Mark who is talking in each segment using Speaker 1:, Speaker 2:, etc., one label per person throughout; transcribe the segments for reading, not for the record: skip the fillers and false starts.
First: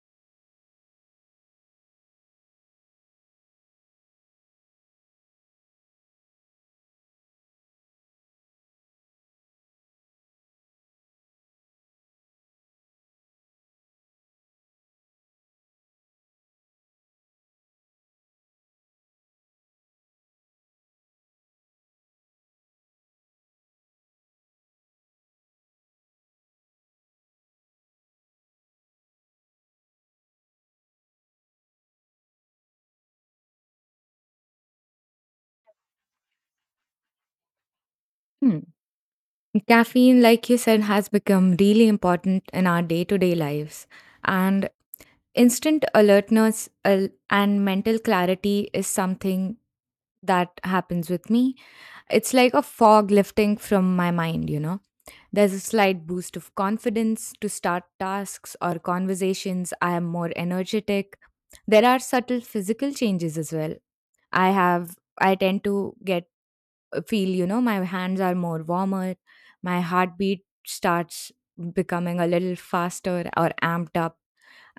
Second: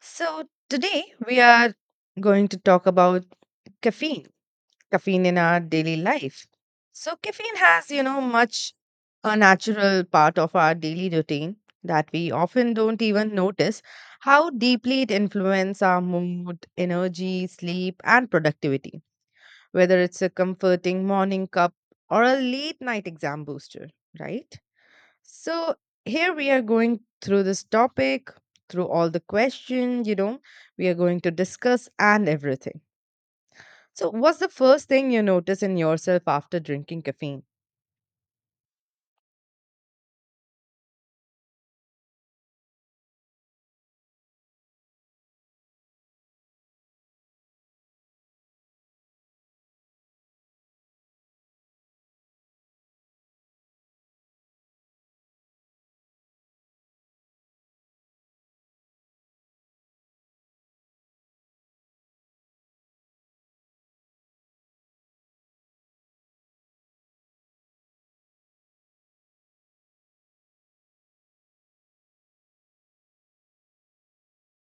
Speaker 1: So, today we are going to talk about caffeine, caffeine in our daily life. So, caffeine has, you know, much a natural part of our daily routine that we often don't even notice how deeply it influences our mood, energy, sleep, and productivity, whether it's a comforting morning cup or a late night exam booster, right? So here we are going through this topic, through all the questions, you know, we are going to discuss and everything. So what's the first thing you notice in yourself after drinking caffeine?
Speaker 2: Hmm. Caffeine, like you said, has become really important in our day to day lives. And Instant alertness and mental clarity is something that happens with me. It's like a fog lifting from my mind, you know. There's a slight boost of confidence to start tasks or conversations. I am more energetic. There are subtle physical changes as well. I tend to get feel you know my hands are more warmer, my heartbeat starts becoming a little faster or amped up,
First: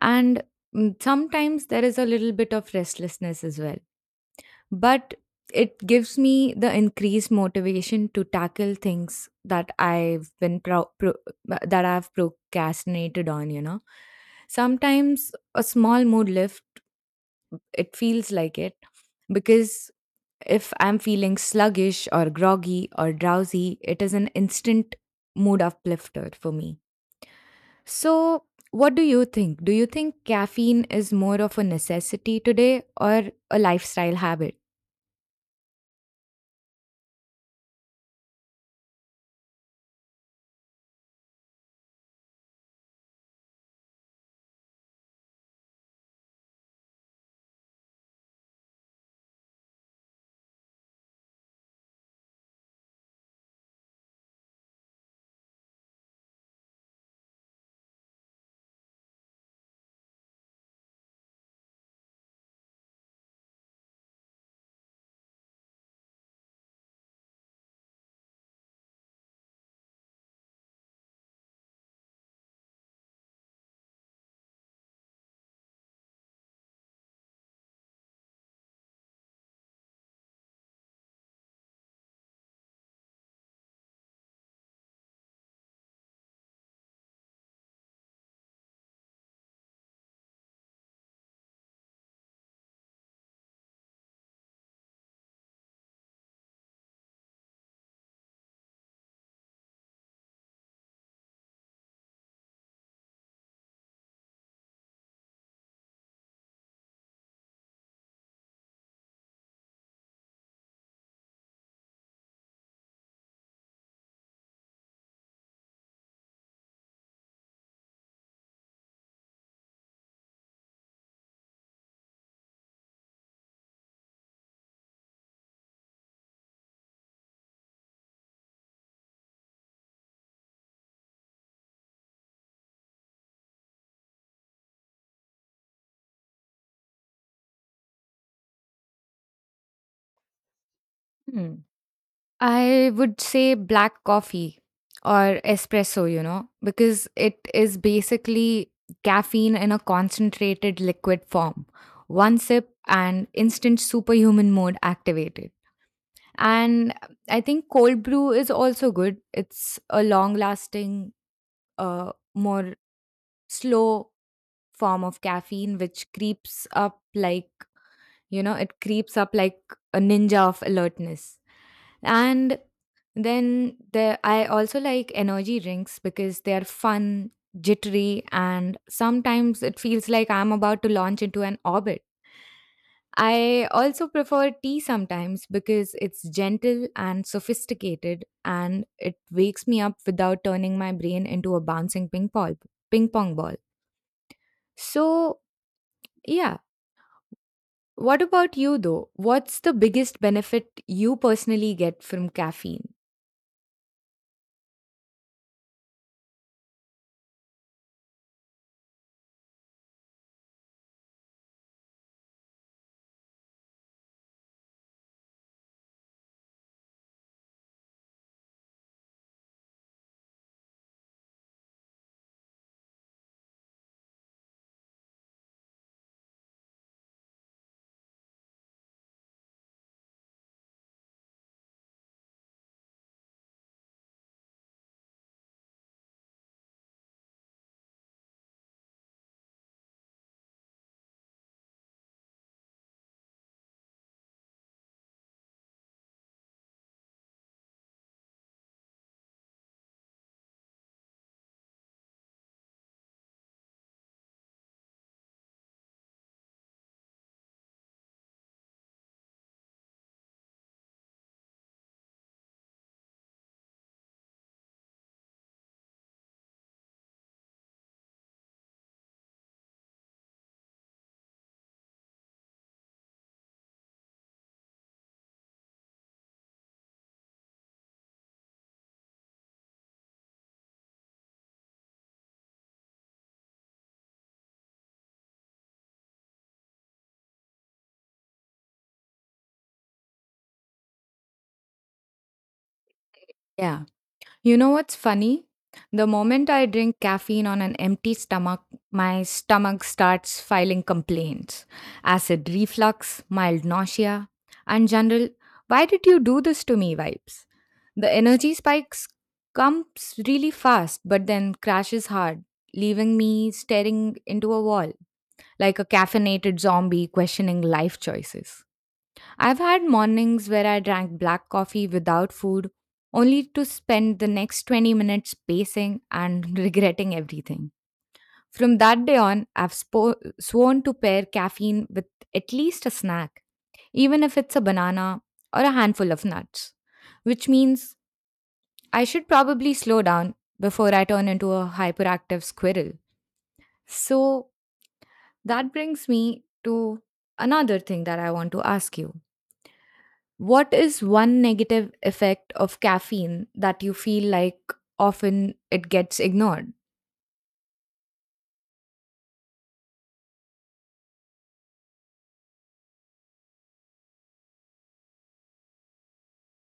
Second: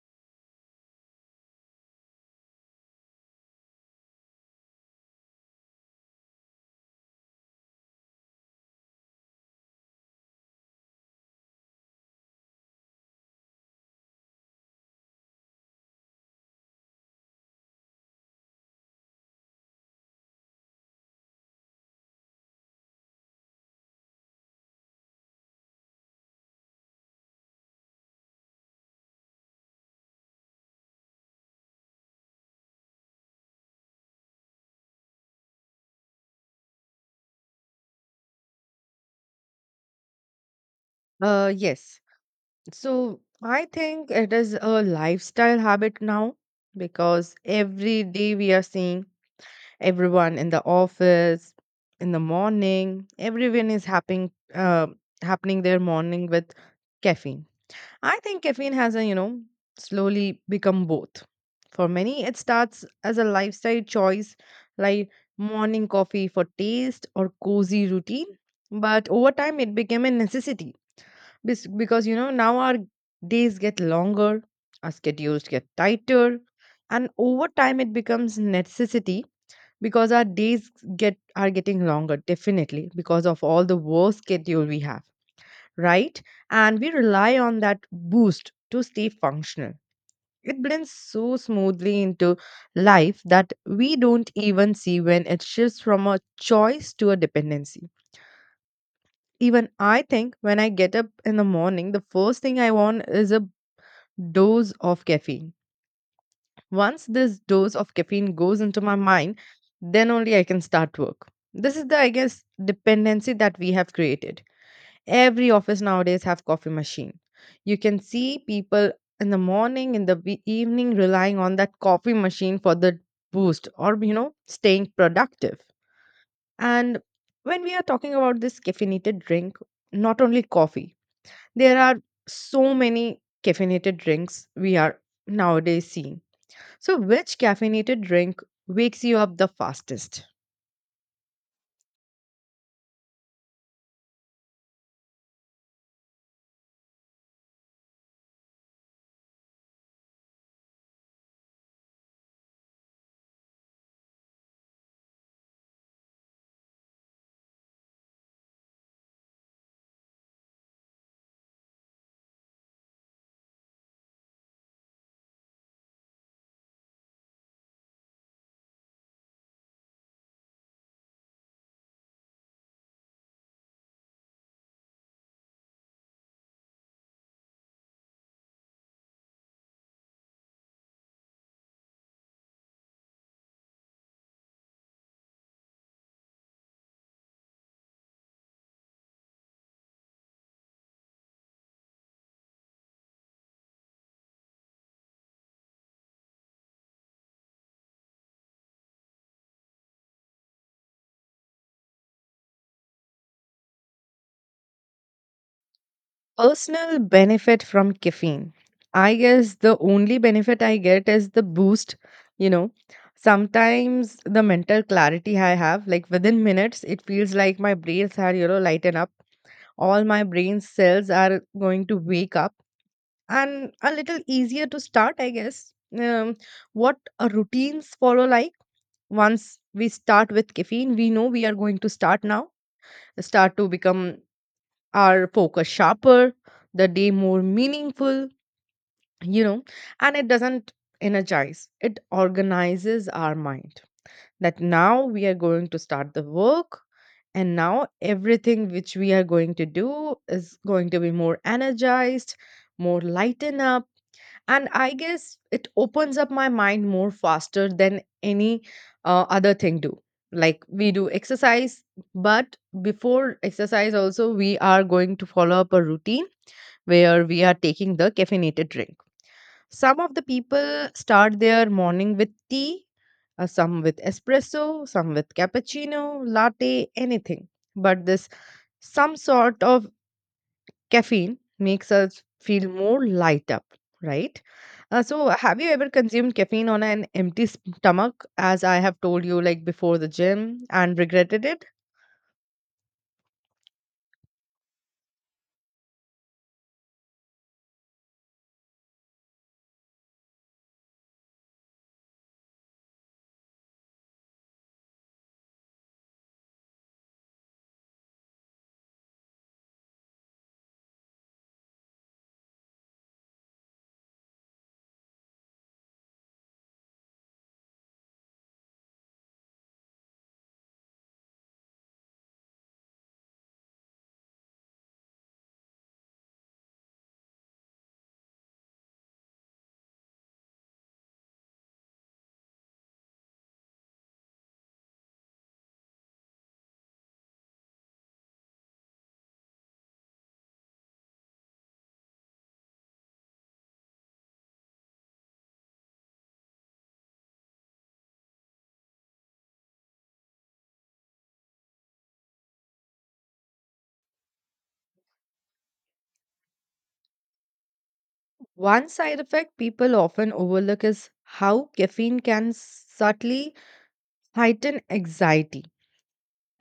Speaker 2: and sometimes there is a little bit of restlessness as well, but it gives me the increased motivation to tackle things that I've been pro- pro- that I've procrastinated on, you know. Sometimes a small mood lift, it feels like it, because if I'm feeling sluggish or groggy or drowsy, it is an instant mood uplifter for me. So, what do you think? Do you think caffeine is more of a necessity today or a lifestyle habit?
Speaker 1: Yes. So I think it is a lifestyle habit now because every day we are seeing everyone in the office in the morning, everyone is happening happening their morning with caffeine. I think caffeine has, a, you know, slowly become both. For many, it starts as a lifestyle choice, like morning coffee for taste or cozy routine. But over time, it became a necessity because, you know, now our days get longer, our schedules get tighter, and over time, it becomes necessity because our days get are getting longer definitely because of all the work schedule we have, right? And we rely on that boost to stay functional. It blends so smoothly into life that we don't even see when it shifts from a choice to a dependency. Even I think when I get up in the morning, the first thing I want is a dose of caffeine. Once this dose of caffeine goes into my mind, then only I can start work. This is the, I guess, dependency that we have created. Every office nowadays have coffee machine. You can see people in the morning, in the evening relying on that coffee machine for the boost or, you know, staying productive. And when we are talking about this caffeinated drink, not only coffee, there are so many caffeinated drinks we are nowadays seeing. So which caffeinated drink wakes you up the fastest?
Speaker 2: Hmm. I would say black coffee or espresso, you know, because it is basically caffeine in a concentrated liquid form. One sip and instant superhuman mode activated. And I think cold brew is also good. It's a long lasting, more slow form of caffeine which creeps up like, you know, it creeps up like a ninja of alertness. And then there I also like energy drinks because they are fun, jittery, and sometimes it feels like I'm about to launch into an orbit. I also prefer tea sometimes because it's gentle and sophisticated and it wakes me up without turning my brain into a bouncing ping pong ball. So, yeah, what about you though? What's the biggest benefit you personally get from caffeine?
Speaker 1: Personal benefit from caffeine. I guess the only benefit I get is the boost, you know. Sometimes the mental clarity I have, like within minutes, it feels like my brains are, you know, lighten up. All my brain cells are going to wake up and a little easier to start, I guess. What routines follow, like once we start with caffeine, we know we are going to start now, start to become our focus sharper, the day more meaningful, you know, and it doesn't energize, it organizes our mind. That now we are going to start the work, and now everything which we are going to do is going to be more energized, more lighten up, and I guess it opens up my mind more faster than any other thing do, like we do exercise, but before exercise also we are going to follow up a routine where we are taking the caffeinated drink. Some of the people start their morning with tea, some with espresso, some with cappuccino, latte, anything, but this some sort of caffeine makes us feel more light up, right? So, have you ever consumed caffeine on an empty stomach, as I have told you, like before the gym, and regretted it?
Speaker 2: Yeah. You know what's funny? The moment I drink caffeine on an empty stomach, my stomach starts filing complaints: acid reflux, mild nausea, and general, why did you do this to me vibes? The energy spikes comes really fast, but then crashes hard, leaving me staring into a wall like a caffeinated zombie questioning life choices. I've had mornings where I drank black coffee without food, only to spend the next 20 minutes pacing and regretting everything. From that day on, I've sworn to pair caffeine with at least a snack, even if it's a banana or a handful of nuts, which means I should probably slow down before I turn into a hyperactive squirrel. So that brings me to another thing that I want to ask you. What is one negative effect of caffeine that you feel like often it gets ignored?
Speaker 1: One side effect people often overlook is how caffeine can subtly heighten anxiety.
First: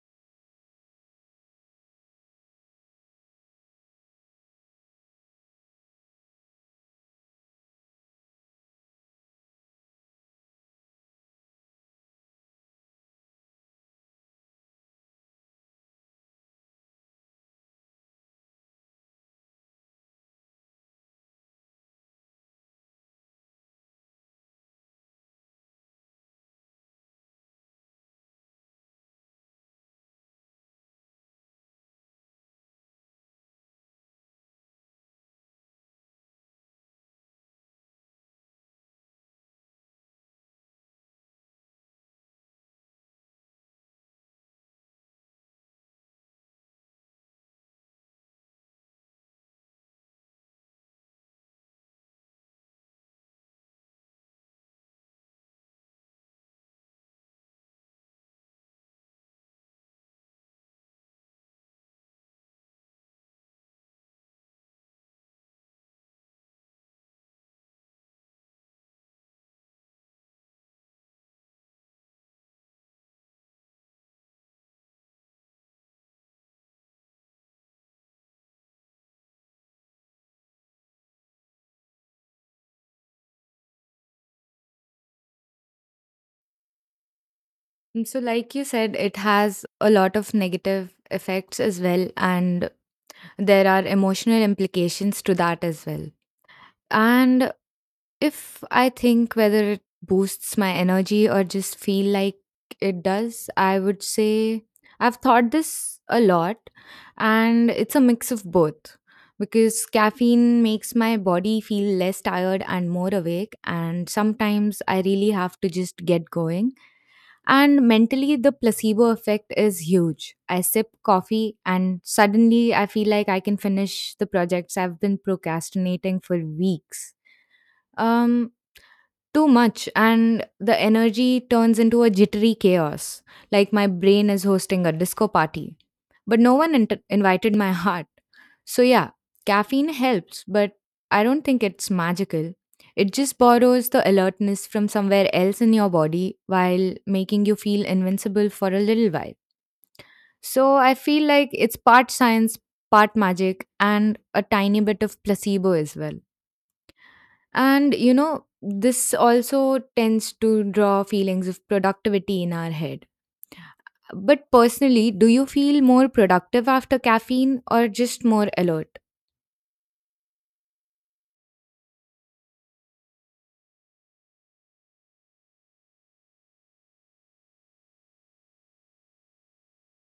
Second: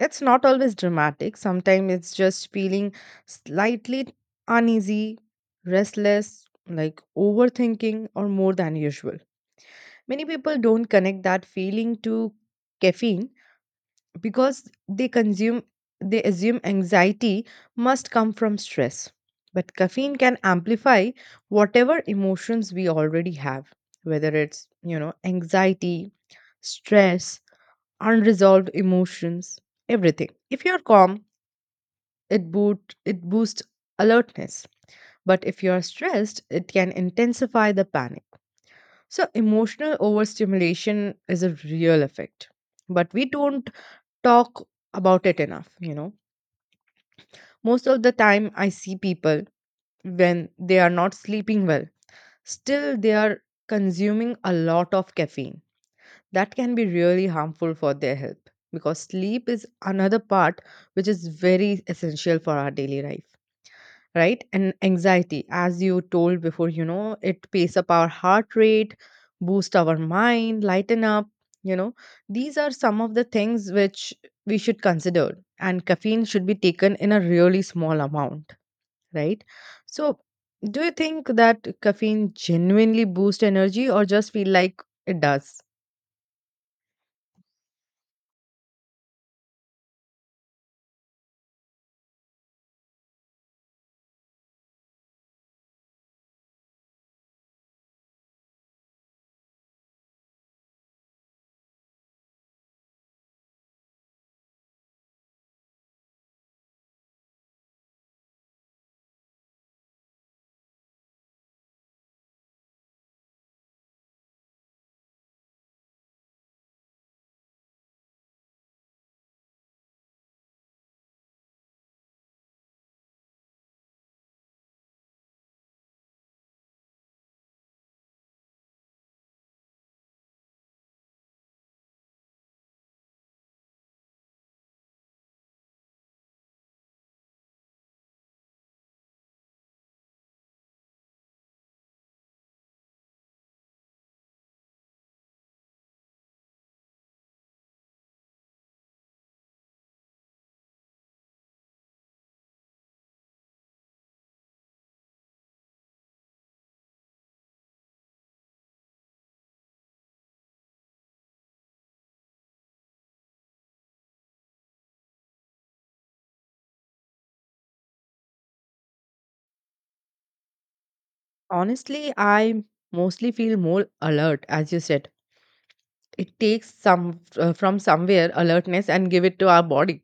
Speaker 1: It's not always dramatic, sometimes it's just feeling slightly uneasy, restless, like overthinking, or more than usual. Many people don't connect that feeling to caffeine because they assume anxiety must come from stress. But caffeine can amplify whatever emotions we already have, whether it's, you know, anxiety, stress, unresolved emotions, everything. If you're calm, it boosts alertness. But if you're stressed, it can intensify the panic. So, emotional overstimulation is a real effect, but we don't talk about it enough, you know. Most of the time, I see people when they are not sleeping well, still they are consuming a lot of caffeine. That can be really harmful for their health because sleep is another part which is very essential for our daily life. Right, and anxiety, as you told before, you know, it pace up our heart rate, boost our mind, lighten up, you know, these are some of the things which we should consider, and caffeine should be taken in a really small amount, right? So, do you think that caffeine genuinely boosts energy or just feel like it does?
Speaker 2: And so, like you said, it has a lot of negative effects as well, and there are emotional implications to that as well. And if I think whether it boosts my energy or just feel like it does, I would say I've thought this a lot and it's a mix of both because caffeine makes my body feel less tired and more awake, and sometimes I really have to just get going. And mentally the placebo effect is huge. I sip coffee and suddenly I feel like I can finish the projects I've been procrastinating for weeks. um, Too much and the energy turns into a jittery chaos, like my brain is hosting a disco party but no one invited my heart. So yeah, caffeine helps, but I don't think it's magical. It just borrows the alertness from somewhere else in your body while making you feel invincible for a little while. So I feel like it's part science, part magic, and a tiny bit of placebo as well. And you know, this also tends to draw feelings of productivity in our head. But personally, do you feel more productive after caffeine or just more alert?
Speaker 1: Honestly, I mostly feel more alert. As you said, it takes some, from somewhere, alertness and give it to our body.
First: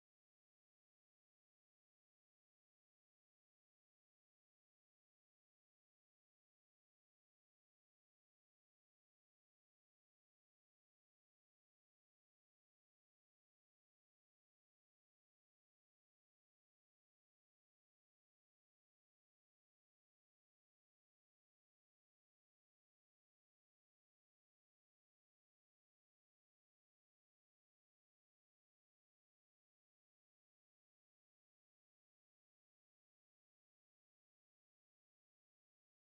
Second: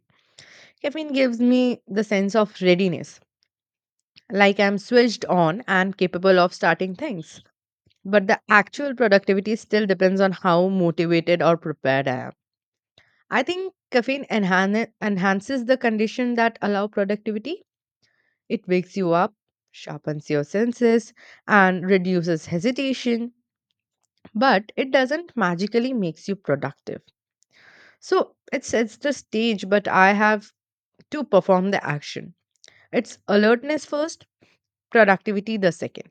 Speaker 1: Caffeine gives me the sense of readiness, like I'm switched on and capable of starting things. But the actual productivity still depends on how motivated or prepared I am. I think caffeine enhances the condition that allow productivity. It wakes you up, sharpens your senses, and reduces hesitation, but it doesn't magically makes you productive. So it sets the stage, but I have to perform the action. It's alertness first, productivity the second.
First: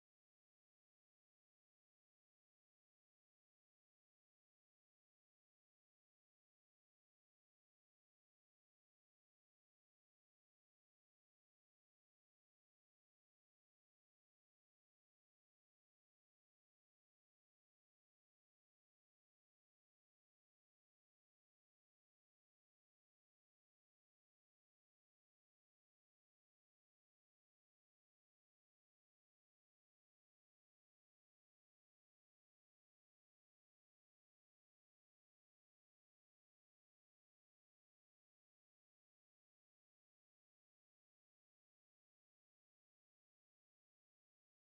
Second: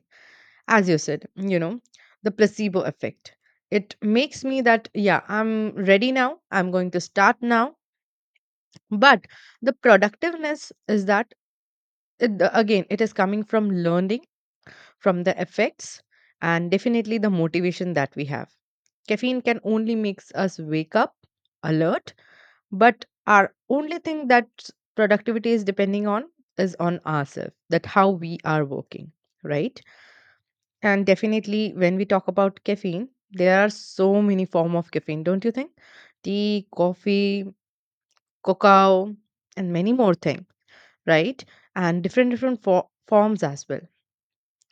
Speaker 1: As you said, you know, the placebo effect, it makes me that, yeah, I'm ready now, I'm going to start now. But the productiveness is that it again it is coming from learning from the effects and definitely the motivation that we have. Caffeine can only makes us wake up, alert, but our only thing that productivity is depending on is on ourselves, that how we are working, right? And definitely, when we talk about caffeine, there are so many form of caffeine, don't you think? Tea, coffee, cocoa, and many more thing, right? And different different forms as well.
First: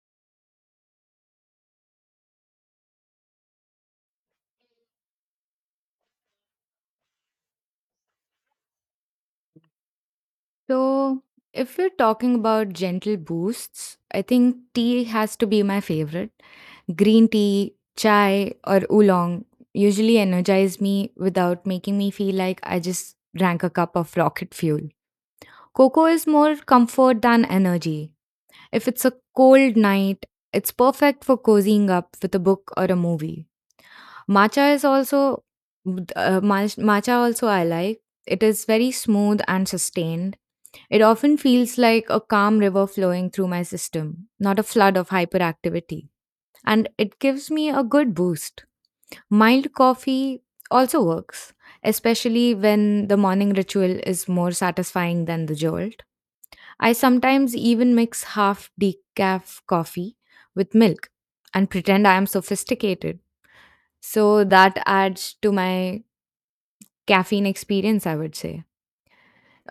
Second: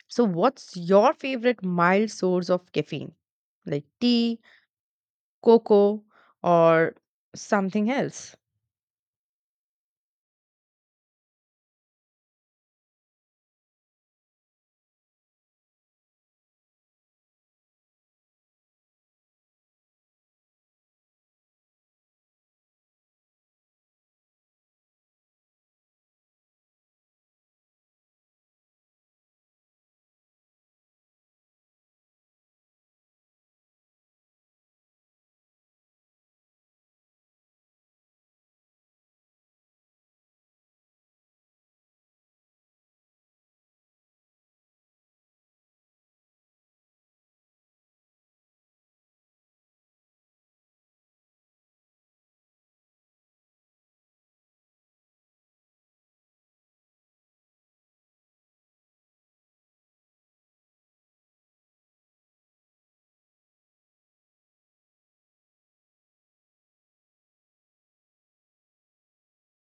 Speaker 1: So, what's your favorite mild source of caffeine, like tea, cocoa, or something else?
Speaker 2: So, if we're talking about gentle boosts, I think tea has to be my favorite. Green tea, chai, or oolong usually energize me without making me feel like I just drank a cup of rocket fuel. Cocoa is more comfort than energy. If it's a cold night, it's perfect for cozying up with a book or a movie. Matcha is also matcha also I like. It is very smooth and sustained. It often feels like a calm river flowing through my system, not a flood of hyperactivity. And it gives me a good boost. Mild coffee also works, especially when the morning ritual is more satisfying than the jolt. I sometimes even mix half decaf coffee with milk and pretend I am sophisticated. So that adds to my caffeine experience, I would say.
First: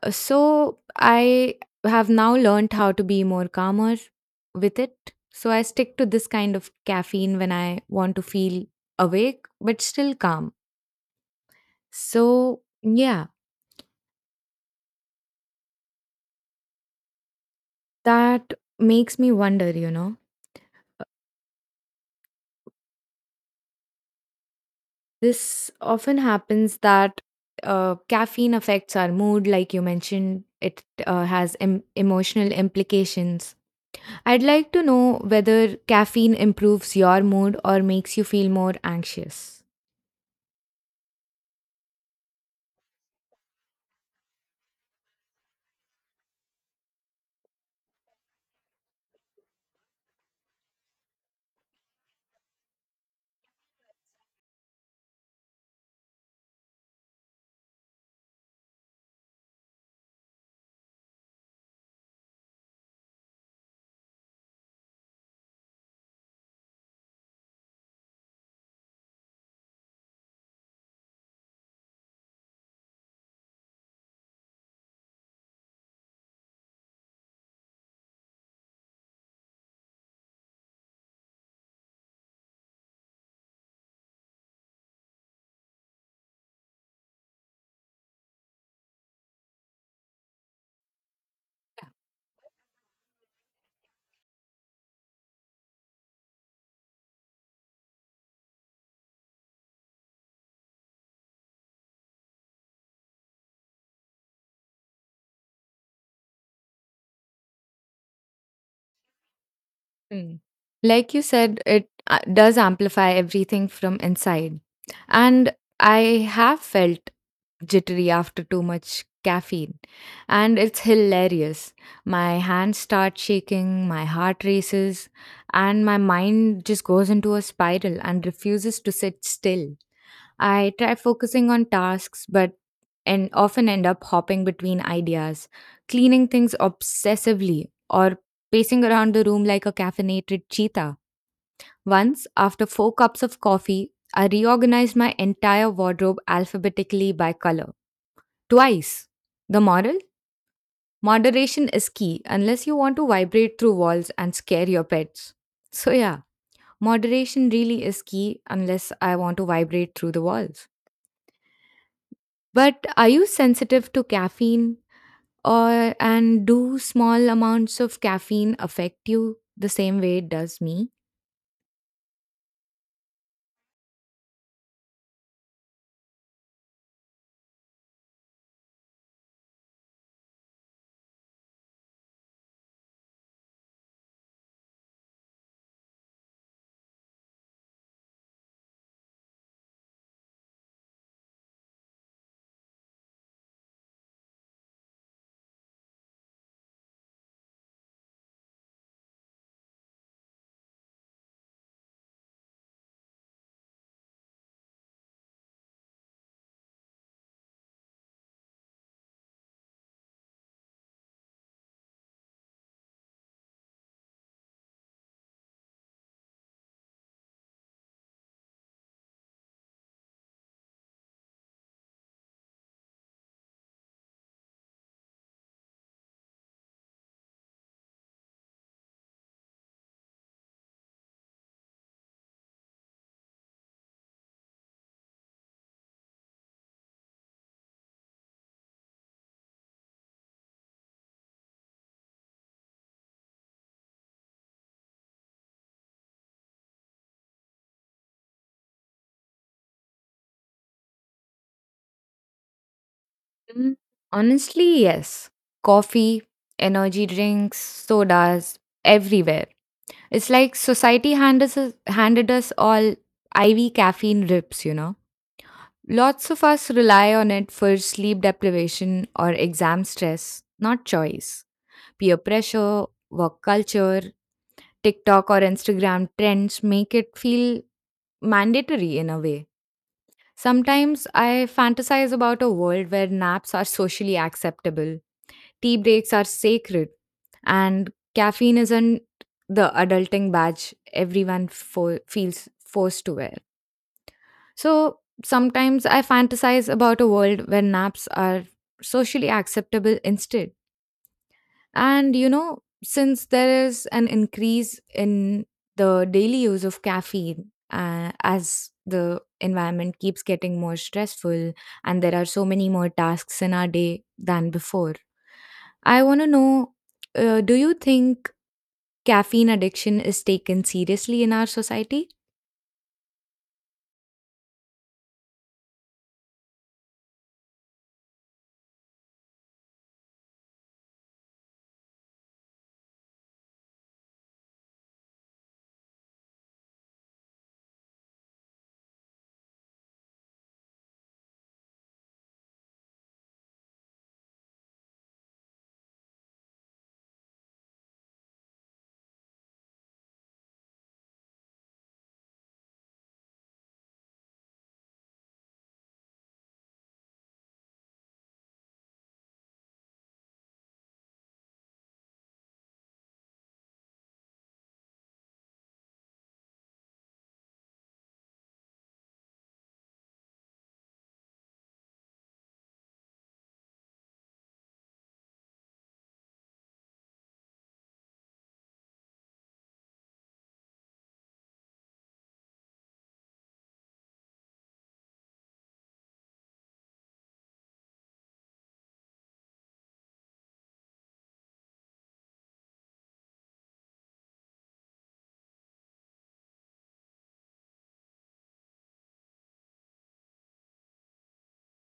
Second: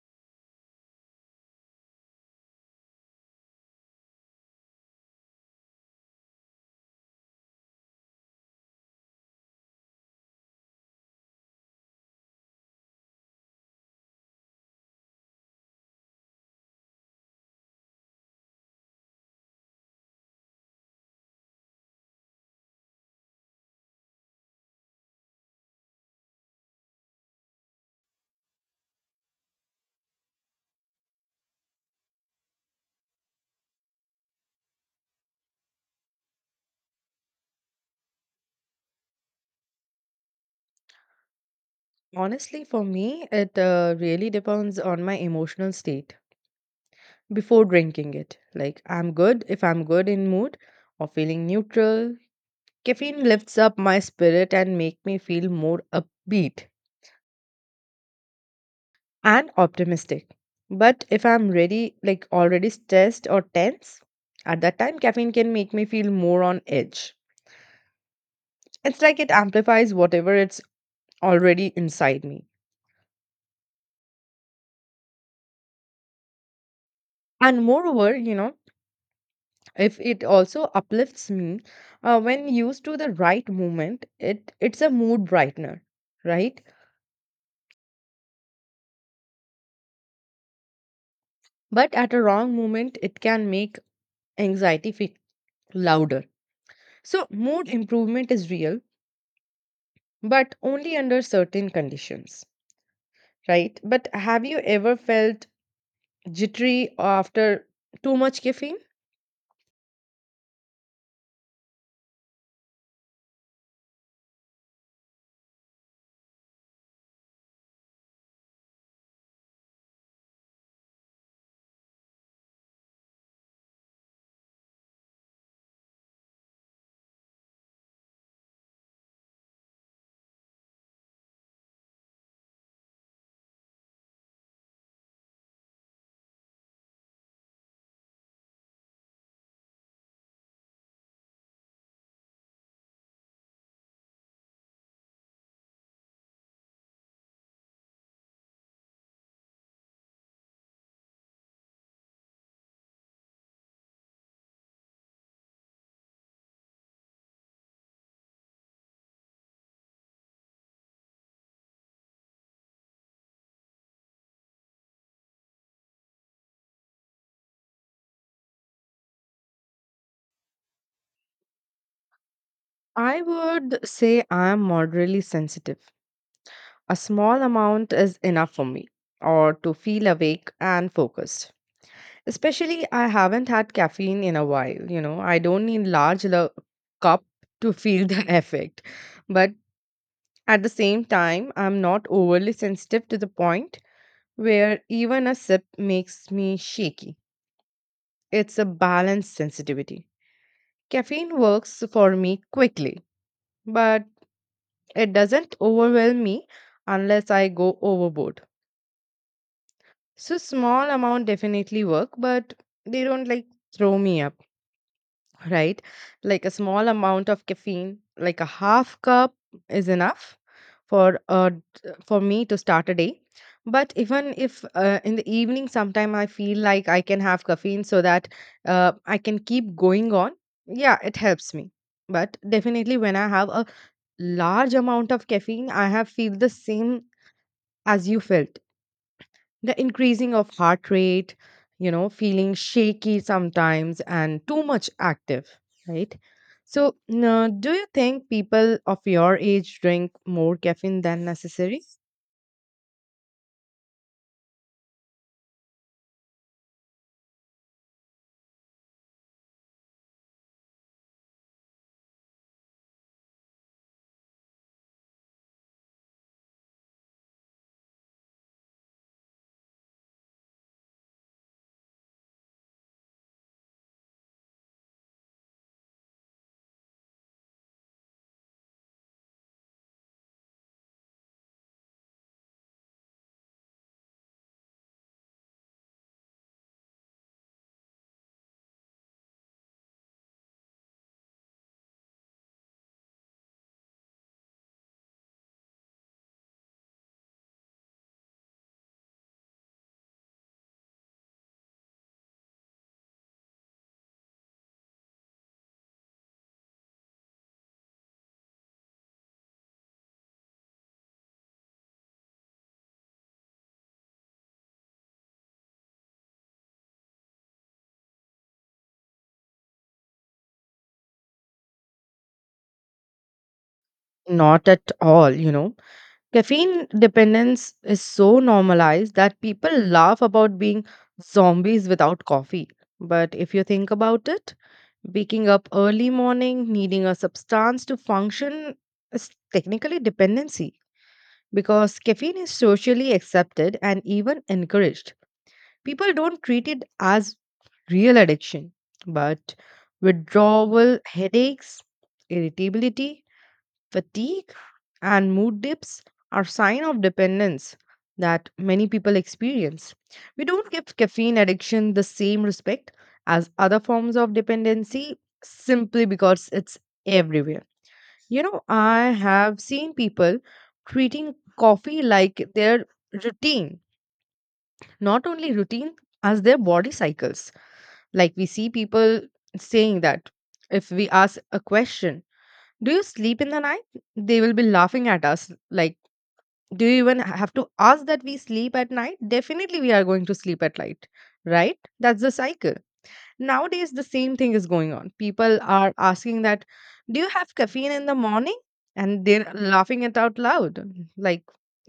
Speaker 2: So I have now learned how to be more calmer with it. So I stick to this kind of caffeine when I want to feel awake but still calm. So, yeah, that makes me wonder, you know, this often happens that caffeine affects our mood, like you mentioned, it has emotional implications. I'd like to know whether caffeine improves your mood or makes you feel more anxious.
Speaker 1: Honestly, for me, it really depends on my emotional state before drinking it. Like, I'm good if I'm good in mood or feeling neutral. Caffeine lifts up my spirit and make me feel more upbeat and optimistic. But if I'm ready, like already stressed or tense, at that time caffeine can make me feel more on edge. It's like it amplifies whatever it's already inside me. And moreover, you know, if it also uplifts me, when used to the right moment, it's a mood brightener, right? But at a wrong moment, it can make anxiety feel louder. So, mood improvement is real, but only under certain conditions, right? But have you ever felt jittery after too much caffeine?
Speaker 2: Mm. Like you said, it does amplify everything from inside. And I have felt jittery after too much caffeine. And it's hilarious. My hands start shaking, my heart races, and my mind just goes into a spiral and refuses to sit still. I try focusing on tasks, but and often end up hopping between ideas, cleaning things obsessively, or pacing around the room like a caffeinated cheetah. Once, after 4 cups of coffee, I reorganized my entire wardrobe alphabetically by color. Twice. The moral? Moderation is key unless you want to vibrate through walls and scare your pets. So, yeah, moderation really is key unless I want to vibrate through the walls. But are you sensitive to caffeine or, and do small amounts of caffeine affect you the same way it does me?
Speaker 1: I would say I am moderately sensitive. A small amount is enough for me, or to feel awake and focused. Especially, I haven't had caffeine in a while, you know. I don't need large cup to feel the effect. But at the same time, I'm not overly sensitive to the point where even a sip makes me shaky. It's a balanced sensitivity. Caffeine works for me quickly, but it doesn't overwhelm me unless I go overboard. So small amount definitely work, but they don't like throw me up, right? Like a small amount of caffeine, like a half cup is enough for for me to start a day. But even if in the evening sometime I feel like I can have caffeine so that I can keep going on, yeah, it helps me. But definitely when I have a large amount of caffeine, I have feel the same as you felt, the increasing of heart rate, you know, feeling shaky sometimes and too much active, right? So, now, do you think people of your age drink more caffeine than necessary?
Speaker 2: Mm, honestly, yes. Coffee, energy drinks, sodas, everywhere. It's like society handed us all IV caffeine rips, you know. Lots of us rely on it for sleep deprivation or exam stress, not choice. Peer pressure, work culture, TikTok or Instagram trends make it feel mandatory in a way. Sometimes I fantasize about a world where naps are socially acceptable. Tea breaks are sacred, and caffeine isn't the adulting badge everyone feels forced to wear. So sometimes I fantasize about a world where naps are socially acceptable instead. And you know, since there is an increase in the daily use of caffeine, as the environment keeps getting more stressful and there are so many more tasks in our day than before, I want to know, do you think caffeine addiction is taken seriously in our society?
Speaker 1: Not at all, you know. Caffeine dependence is so normalized that people laugh about being zombies without coffee. But if you think about it, waking up early morning, needing a substance to function is technically dependency. Because caffeine is socially accepted and even encouraged, people don't treat it as real addiction, but withdrawal, headaches, irritability, fatigue, and mood dips are sign of dependence that many people experience. We don't give caffeine addiction the same respect as other forms of dependency simply because it's everywhere. You know, I have seen people treating coffee like their routine, not only routine, as their body cycles. Like we see people saying that, if we ask a question, do you sleep in the night? They will be laughing at us. Like, do you even have to ask that we sleep at night? Definitely, we are going to sleep at night, right? That's the cycle. Nowadays, the same thing is going on. People are asking that, do you have caffeine in the morning? And they're laughing it out loud. Like,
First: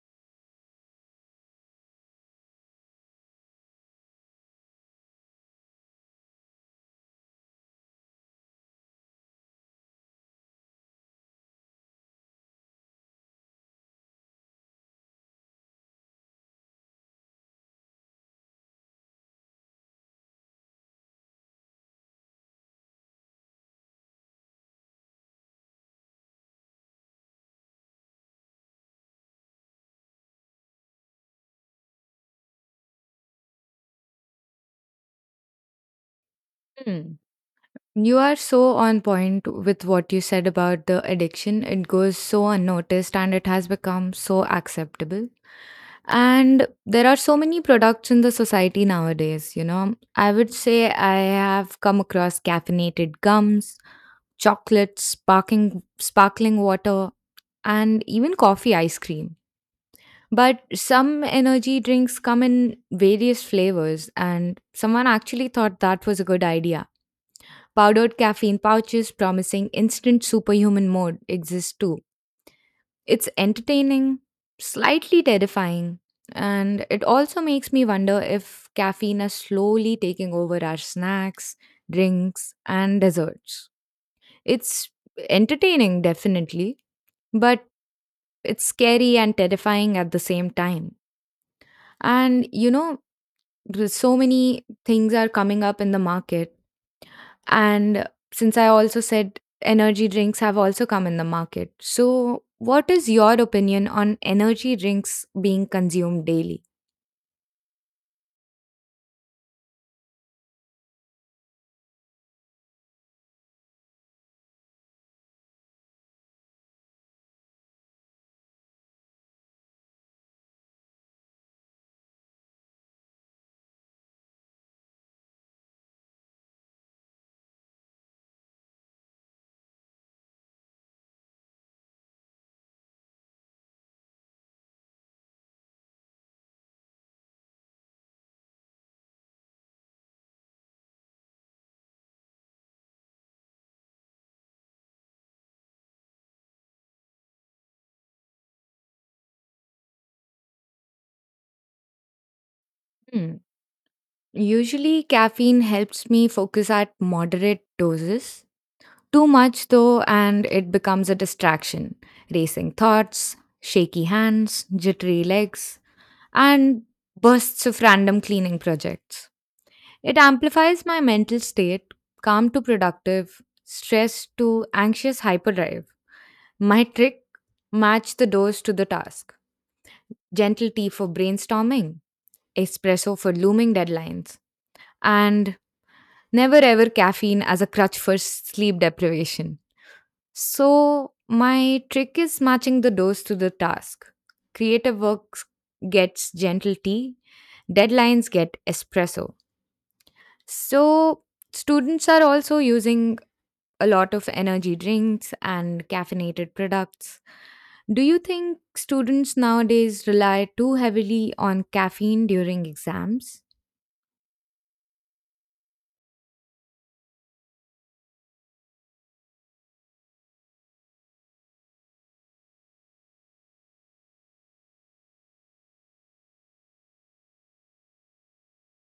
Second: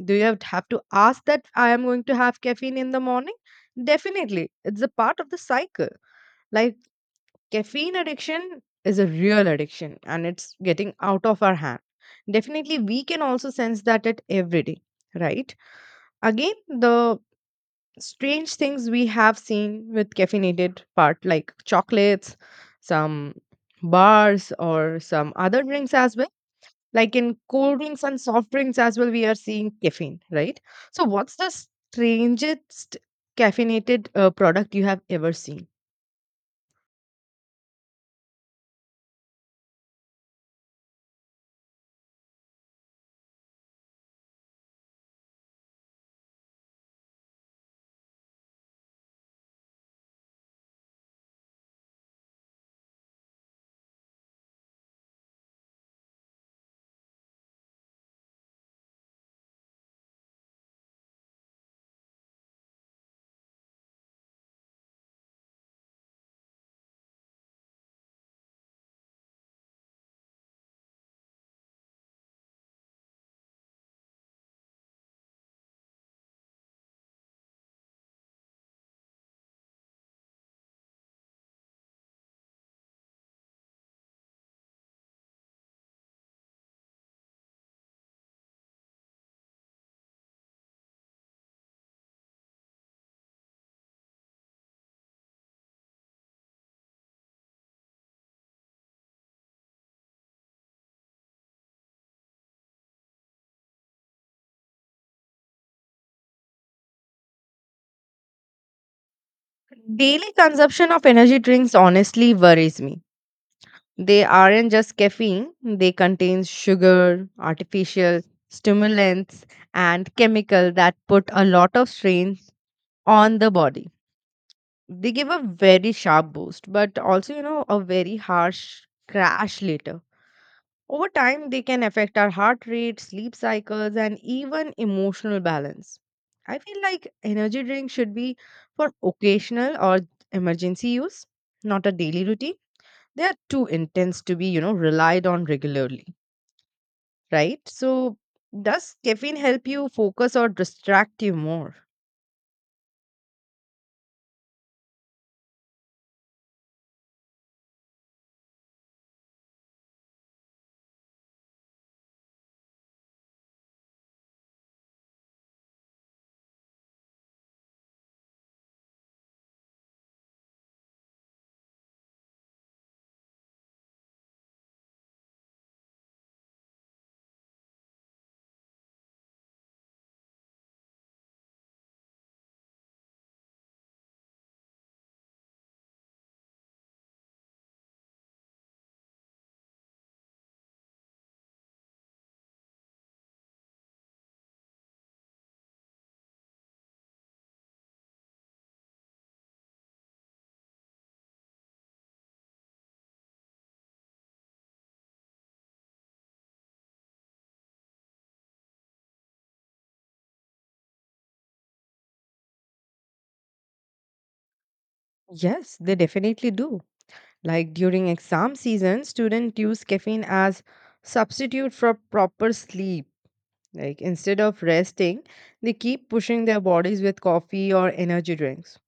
Speaker 1: do you have to ask that I am going to have caffeine in the morning? Definitely. It's a part of the cycle. Like, caffeine addiction is a real addiction and it's getting out of our hand. Definitely, we can also sense that at every day, right? Again, the strange things we have seen with caffeinated part like chocolates, some bars or some other drinks as well, like in cold drinks and soft drinks as well, we are seeing caffeine, right? So what's the strangest caffeinated product you have ever seen?
Speaker 2: Hmm. You are so on point with what you said about the addiction. It goes so unnoticed and it has become so acceptable. And there are so many products in the society nowadays, you know. I would say I have come across caffeinated gums, chocolates, sparkling water, and even coffee ice cream. But some energy drinks come in various flavors, and someone actually thought that was a good idea. Powdered caffeine pouches promising instant superhuman mode exist too. It's entertaining, slightly terrifying, and it also makes me wonder if caffeine is slowly taking over our snacks, drinks, and desserts. It's entertaining, definitely, but it's scary and terrifying at the same time. And you know, there's so many things are coming up in the market. And since I also said energy drinks have also come in the market. So, what is your opinion on energy drinks being consumed daily?
Speaker 1: Daily consumption of energy drinks honestly worries me. They aren't just caffeine, they contain sugar, artificial stimulants, and chemical that put a lot of strain on the body. They give a very sharp boost, but also, you know, a very harsh crash later. Over time, they can affect our heart rate, sleep cycles, and even emotional balance. I feel like energy drinks should be for occasional or emergency use, not a daily routine. They are too intense to be, you know, relied on regularly, right? So, does caffeine help you focus or distract you more?
Speaker 2: Hmm. Usually, caffeine helps me focus at moderate doses. Too much, though, and it becomes a distraction. Racing thoughts, shaky hands, jittery legs, and bursts of random cleaning projects. It amplifies my mental state, calm to productive, stress to anxious hyperdrive. My trick: match the dose to the task. Gentle tea for brainstorming, espresso for looming deadlines, and never ever caffeine as a crutch for sleep deprivation. So, my trick is matching the dose to the task. Creative work gets gentle tea, deadlines get espresso. So, students are also using a lot of energy drinks and caffeinated products. Do you think students nowadays rely too heavily on caffeine during exams?
Speaker 1: Yes, they definitely do. Like during exam season, students use caffeine as substitute for proper sleep. Like instead of resting, they keep pushing their bodies with coffee or energy drinks.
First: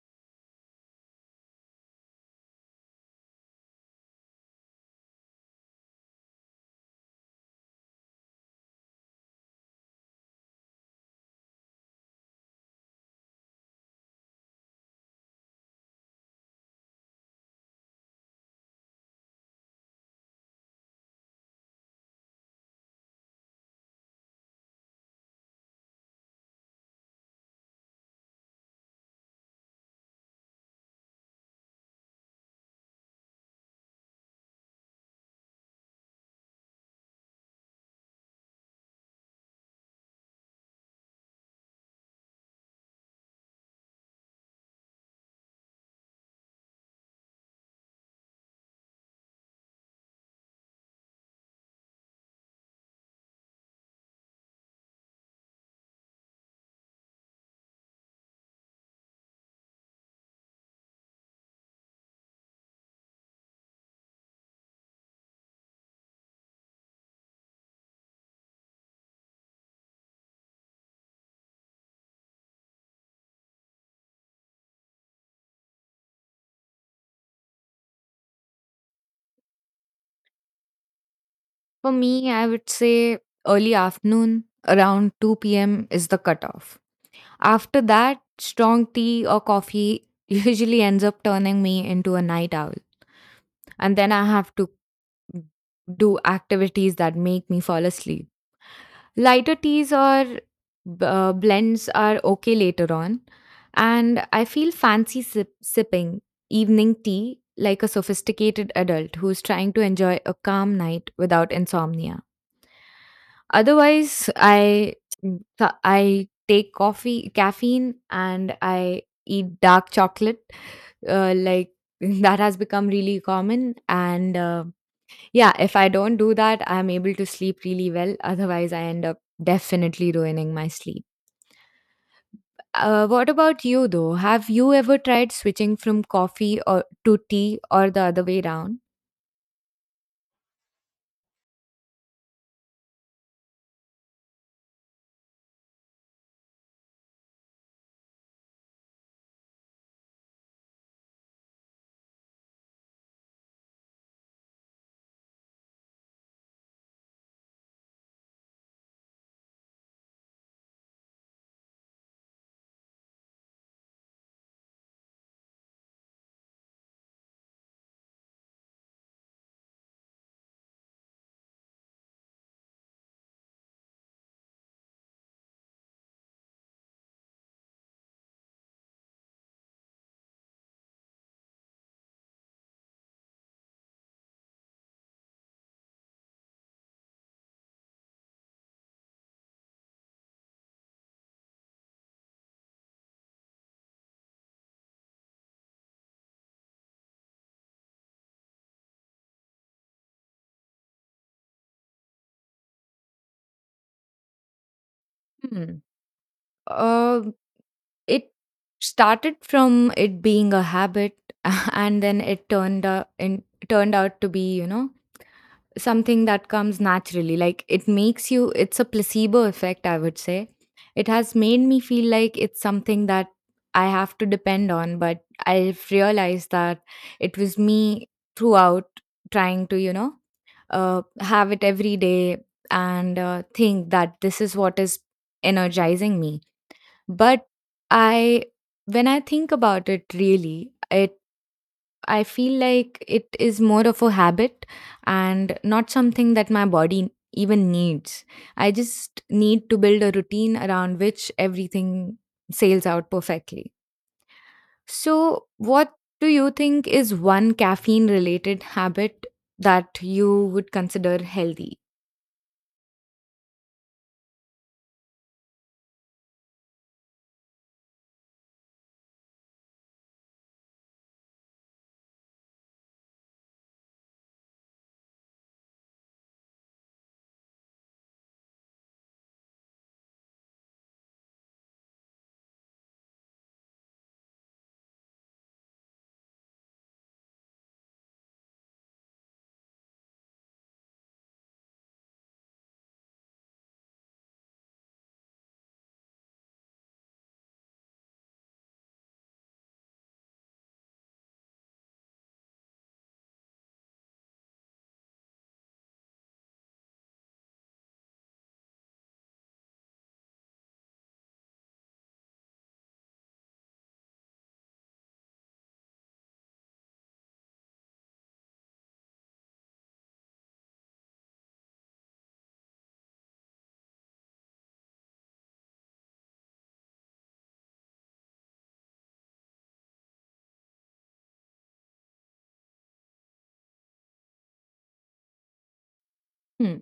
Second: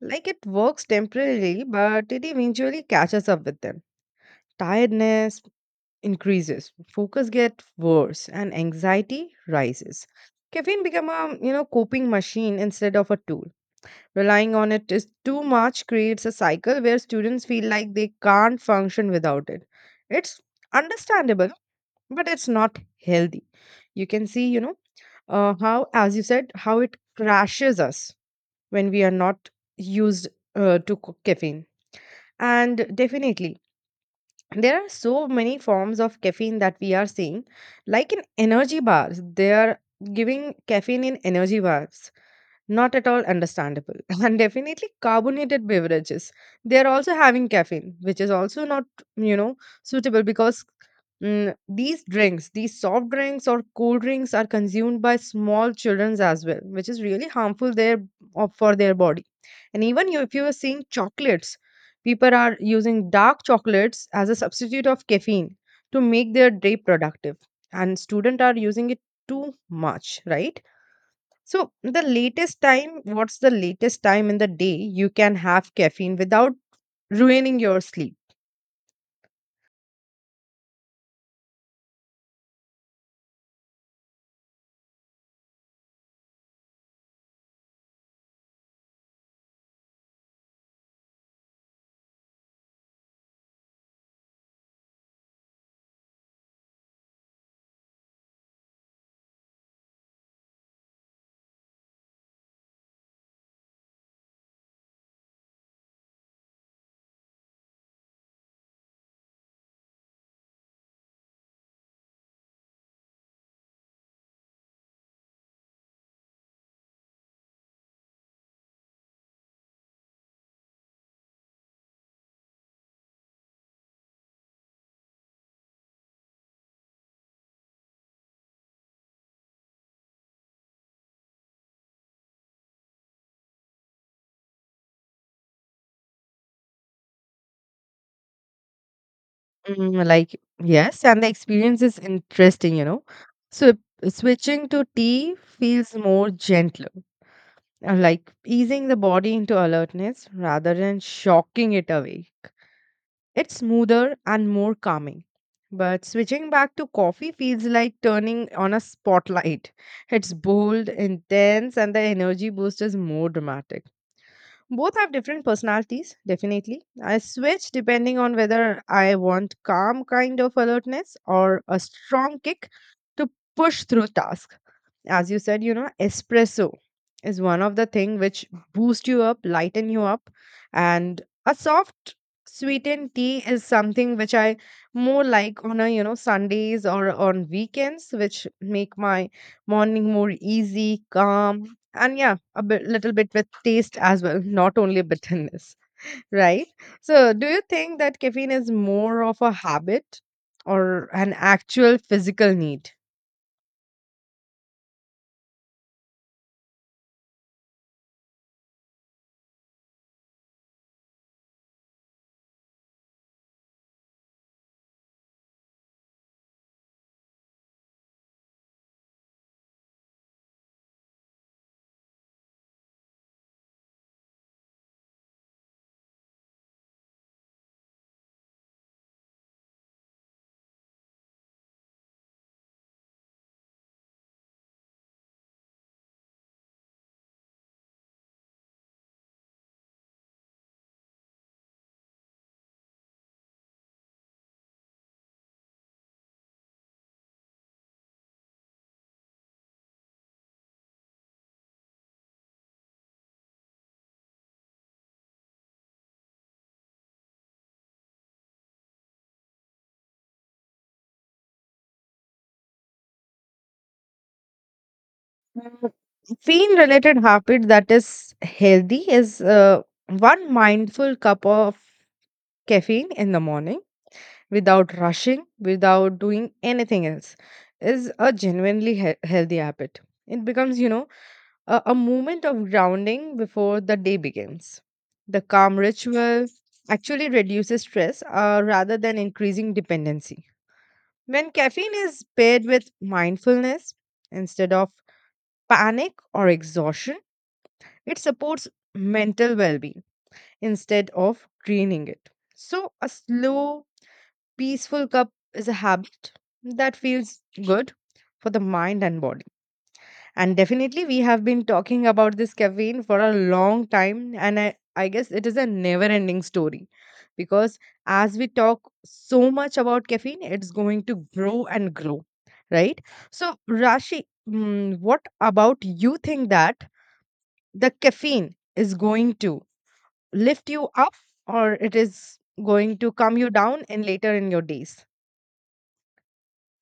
Speaker 1: Like it works temporarily, but it eventually catches up with them. Tiredness increases, focus gets worse, and anxiety rises. Caffeine become a, you know, coping machine instead of a tool. Relying on it is too much creates a cycle where students feel like they can't function without it. It's understandable, but it's not healthy. You can see, you know, how, as you said, how it crashes us when we are not used to caffeine. And definitely, there are so many forms of caffeine that we are seeing, like in energy bars. They are giving caffeine in energy bars, not at all understandable. And definitely carbonated beverages. They are also having caffeine, which is also not, you know, suitable because these drinks, these soft drinks or cold drinks are consumed by small children as well, which is really harmful there for their body. And even you, if you are seeing chocolates, people are using dark chocolates as a substitute of caffeine to make their day productive. And students are using it too much, right? So, the latest time, what's the latest time in the day you can have caffeine without ruining your sleep?
Speaker 2: For me, I would say early afternoon, around 2 p.m., is the cutoff. After that, strong tea or coffee usually ends up turning me into a night owl, and then I have to do activities that make me fall asleep. Lighter teas or blends are okay later on, and I feel fancy sipping evening tea like a sophisticated adult who's trying to enjoy a calm night without insomnia. Otherwise, I take coffee, caffeine, and I eat dark chocolate. Like that has become really common, and yeah, if I don't do that, I'm able to sleep really well. Otherwise, I end up definitely ruining my sleep. What about you though? Have you ever tried switching from coffee or to tea or the other way around?
Speaker 1: Like, yes, and the experience is interesting, you know. So, switching to tea feels more gentler, like easing the body into alertness rather than shocking it awake. It's smoother and more calming. But switching back to coffee feels like turning on a spotlight. It's bold, intense, and the energy boost is more dramatic. Both have different personalities, definitely. I switch depending on whether I want calm kind of alertness or a strong kick to push through tasks. As you said, you know, espresso is one of the thing which boost you up, lighten you up, and a soft sweetened tea is something which I more like on a, you know, Sundays or on weekends, which make my morning more easy, calm, and yeah, a bit, little bit with taste as well, not only bitterness. Right? So do you think that caffeine is more of a habit or an actual physical need?
Speaker 2: Hmm. Uh, it started from it being a habit, and then it turned out to be, you know, something that comes naturally. Like it makes you, it's a placebo effect, I would say. It has made me feel like it's something that I have to depend on, but I've realized that it was me throughout trying to, you know, have it every day and think that this is what is energizing me, but I, when I think about it really, it, I feel like it is more of a habit and not something that my body even needs. I just need to build a routine around which everything sails out perfectly. So, what do you think is one caffeine related habit that you would consider healthy?
Speaker 1: Mm, Feel related habit that is healthy is one mindful cup of caffeine in the morning, without rushing, without doing anything else, is a genuinely healthy habit. It becomes, you know, a moment of grounding before the day begins. The calm ritual actually reduces stress, rather than increasing dependency. When caffeine is paired with mindfulness instead of panic or exhaustion, it supports mental well being instead of draining it. So, a slow, peaceful cup is a habit that feels good for the mind and body. And definitely, we have been talking about this caffeine for a long time, and I guess it is a never ending story, because as we talk so much about caffeine, it's going to grow and grow, right? So, Rashi, what about you think that the caffeine is going to lift you up or it is going to calm you down and later in your days?
Speaker 2: Hmm.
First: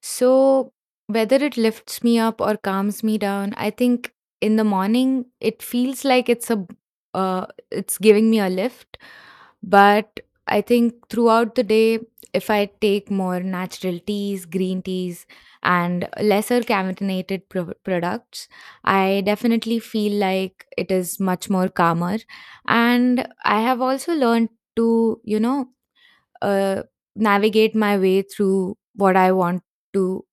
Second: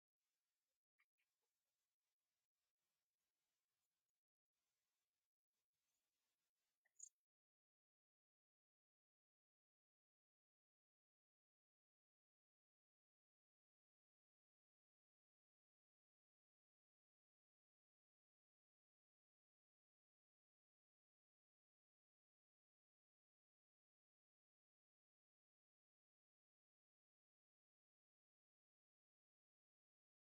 Speaker 2: So, whether it lifts me up or calms me down, I think in the morning it feels like it's a it's giving me a lift, but I think throughout the day, if I take more natural teas, green teas, and lesser caffeinated products, I definitely feel like it is much more calmer. And I have also learned to, you know, uh, navigate my way through what I want to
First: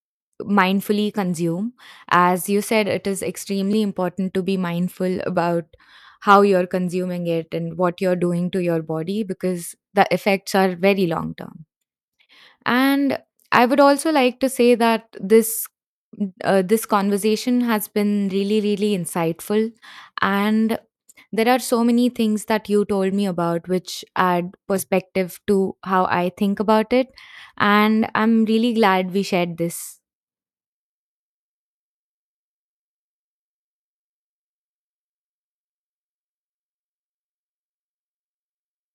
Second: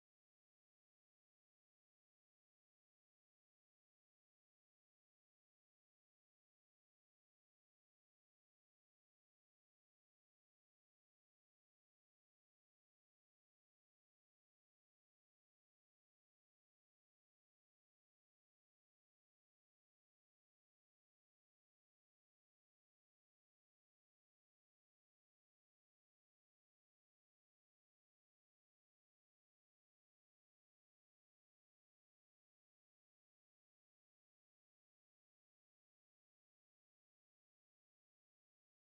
Speaker 2: mindfully consume. As you said, it is extremely important to be mindful about how you're consuming it and what you're doing to your body because the effects are very long term. And I would also like to say that this this conversation has been really really insightful, and there are so many things that you told me about which add perspective to how I think about it, and I'm really glad we shared this.